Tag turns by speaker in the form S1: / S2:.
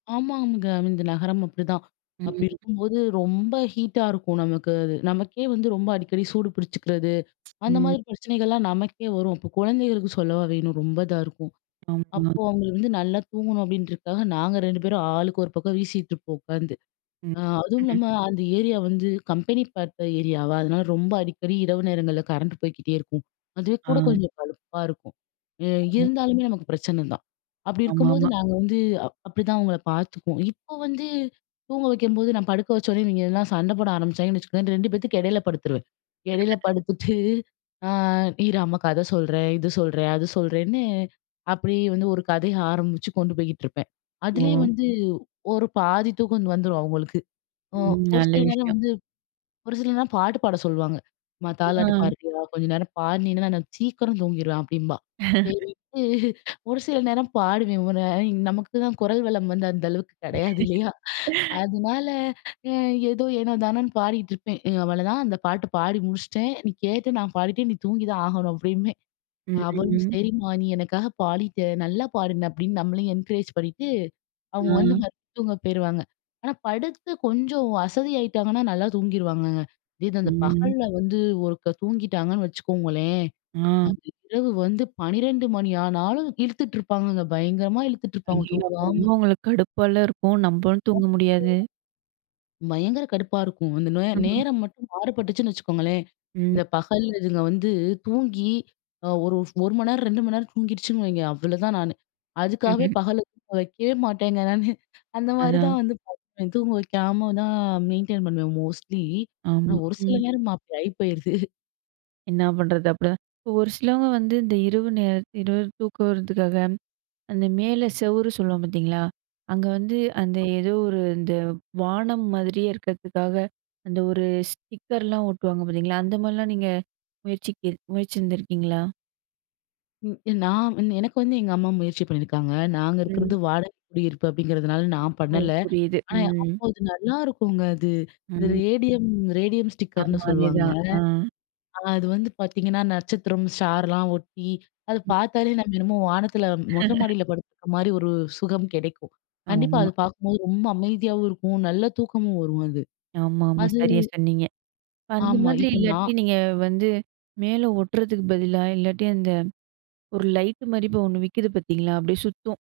S1: ஆமாம்ங்க. இந்த நகரம் அப்டிதான், அப்டி
S2: ம்.
S1: இருக்கும்போது ரொம்ப ஹீட்டா இருக்கும் நமக்கு அது. நமக்கே வந்து ரொம்ப அடிக்கடி சூடு பிடிச்சுக்கிறது, அந்த
S2: ம்.
S1: மாதிரி பிரச்சனைகள்லாம் நமக்கே வரும். அப்ப குழந்தைகளுக்கு சொல்லவா வேணும்? ரொம்ப இதாருக்கும்.
S2: ஆமா.
S1: அப்போ அவங்களுக்கு வந்து நல்லா தூங்கணும் அப்படின்றக்காக, நாங்க 2 பேரும் ஆளுக்கு ஒரு பக்கம் வீசிட்டுருப்போம் உட்காந்து.
S2: ம்,
S1: அ,
S2: ம்ஹ்ம்.
S1: அதுவும்ல்லாம, அந்த ஏரியா வந்து கம்பெனி பார்த்த ஏரியாவா! அதனால ரொம்ப அடிக்கடி இரவு நேரங்கள்ல கரண்ட் போய்க்கிட்டே இருக்கும். அதுவே கூட
S2: அ.
S1: கொஞ்சம் கடுப்பா இருக்கும். எ இருந்தாலுமே நமக்கு பிரச்சனை தான். அப்படி இருக்கும்போது
S2: ஆமாமா.
S1: நாங்க வந்து, அ அப்டிதான் அவங்கள பாத்துக்குவோம். இப்ப வந்து, தூங்க வைக்கும்போது நான் படுக்க வச்ச உடனே இவிங்கெல்லாம் சண்ட போட ஆரம்பிச்சாங்கன்னு வச்சுக்கோங்க, இந்த 2 பேத்து எடையில படுத்துருவேன். இடையில படுத்துட்டு, ஆ இரு அம்மா கத சொல்றேன், இது சொல்றேன், அது சொல்றேன்னு, அப்படியே வந்து ஒரு கதைய ஆரம்பிச்சு கொண்டு போயிகிட்டுருப்பேன். அதிலேயே
S2: ஓ!
S1: வந்து ஒரு பாதி தூக்கம் வந்துரும் அவங்களுக்கு. ஒ
S2: ம்,
S1: ஒரு
S2: நல்ல
S1: சில நேரம்
S2: விஷயம்.
S1: வந்து ஒரு சில நேரம் பாட்டு பாட சொல்லுவாங்க. "மா தாலாட்டு
S2: அ.
S1: பாடுறியா, கொஞ்ச நேரம் பாடுனினா, நான் நான் சீக்கிரம் தூங்கிருவேன் அப்படிம்பா. செரிண்டு, ஒரு சில நேரம் பாடுவேன். ஒ ந நமக்குதான் குரல்வளம் வந்து அந்த அளவுக்கு கிடையாது இல்லயா? அதனால, அ ஏதோ, எனோ தானோன்னு பாடிக்கிட்ருப்பேன். அ அவளதான். அந்த பாட்டு பாடி முடிச்சிட்டேன், நீ கேட்டு நான் பாடிட்டேன், நீ தூங்கி தான் ஆகணும் அப்டிம்பேன்.
S2: ம்.
S1: அவளும்
S2: ம்.
S1: "சரிம்மா, நீ எனக்காக பாடிட்ட, நல்லா பாடுன" அப்டின்னு நம்மளையும் என்கரேஜ் பண்ணிட்டு, அவங்க வந்து
S2: அ.
S1: மெத்துக்கு தூங்க போய்ருவாங்க. ஆனா படுத்து கொஞ்சம் அசதியாகிட்டாங்கன்னா, நல்லா தூங்கிருவாங்கங்க. இதே இது அந்த
S2: ம்.
S1: பகல்ல வந்து ஒருக்கா தூங்கிட்டாங்கன்னு வச்சுக்கோங்களேன்,
S2: ஆ.
S1: அந்த இரவு வந்து 12 மணி ஆனாலும் இழுத்துட்டுருப்பாங்கங்க, பயங்கரமா இழுத்துட்டுருப்பாங்க
S2: ஐயயோ! அப்ப
S1: தூங்காம.
S2: ரொம்ப உங்களுக்கு கடுப்பால இருக்கும், நம்பளும்
S1: [unintelligible]
S2: தூங்க முடியாது.
S1: பயங்கர கடுப்பா இருக்கும். அந்த நோ
S2: ம்ஹ்ம்.
S1: நேரம் மட்டும் மாறுபட்டுச்சுன்னு வச்சுக்கோங்களேன்,
S2: ம்.
S1: இந்த பகல்ல இதுங்க வந்து தூங்கி, அ ஒரு ஃப் 1 மணி நேரம் 2 மணி நேரம் தூங்கிடுச்சுன்னு வைங்க, அவ்வளோதான் நானு. அதுக்காகவே
S2: ம்ஹ்ம்.
S1: பகல்ல தூங்க வைக்கவே மாட்டேங்க நானு. அந்த மாரி
S2: அதான்.
S1: தான் வந்து பண்ணுவேன். தூங்க வைக்காம தான் மெயின்டெயின் பண்ணுவேன் மோஸ்ட்லி. ஆனா
S2: ஆமா.
S1: ஒரு சில
S2: ம்.
S1: நேரம் அப்டி ஆயி போயிருது.
S2: என்னா பண்ணுறது? அப்டிதான் இப்ப ஒரு சிலவங்க வந்து இந்த இரவு நேரம் இரவு தூக்கம் வர்றதுக்காக, அந்த மேலே செவுறு சொல்வோம் பாத்தீங்களா? அங்க வந்து, அந்த ஏதோ ஒரு இந்த வானம் மாதிரியே இருக்கதுக்காக அந்த ஒரு ஸ்டிக்கர்லாம் ஓட்டுவாங்க பார்த்தீங்களா? அந்த மாதிரிலாம் நீங்க முயற்சிக் முயற்சிந்ருக்கீங்களா?
S1: ம். நான் எனக்கு வந்து எங்க அம்மா முயற்சி பண்ணியிருக்காங்க. நாங்க
S2: ம்.
S1: இருக்கது வாடக குடியிருப்பு அப்டிங்கிறதுனால நான்
S2: ஓ!
S1: பண்ணல.
S2: புரியுது.
S1: ஆனா
S2: ம்.
S1: அப்போ அது நல்லாயிருக்குங்க அது. இந்த
S2: ம்.
S1: ரேடியம் ரேடியம் ஸ்டிக்கர்னு
S2: ஆமா,
S1: சொல்லுவாங்க.
S2: அதேதான். அ.
S1: அ அது வந்து பார்த்தீங்கன்னா, நட்சத்திரம், ஸ்டார்லாம் ஒட்டி, அத
S2: ம்.
S1: பாத்தாலே நம்ம என்னமோ வானத்தில, மொட்ட மாடியில படுத்துக்க மாரி ஒரு சுகம் கிடைக்கும். கண்டிப்பா
S2: ஆமா.
S1: அத பாக்கும்போது ரொம்ப அமைதியாவும் இருக்கும். நல்ல தூக்கமும் வரும் அது.
S2: ஆமாமா,
S1: அது
S2: சரியா சொன்னீங்க. இப்ப அந்த
S1: ஆமா,
S2: மாதிரி
S1: இப்ப
S2: இல்லாட்டி,
S1: நான்
S2: நீங்க வந்து மேல ஒட்றதுக்கு பதிலா, இல்லாட்டி அந்த ஒரு லைட் மாரி இப்ப ஒண்ணு விக்குது பார்த்தீங்களா? அப்படியே சுத்தும்.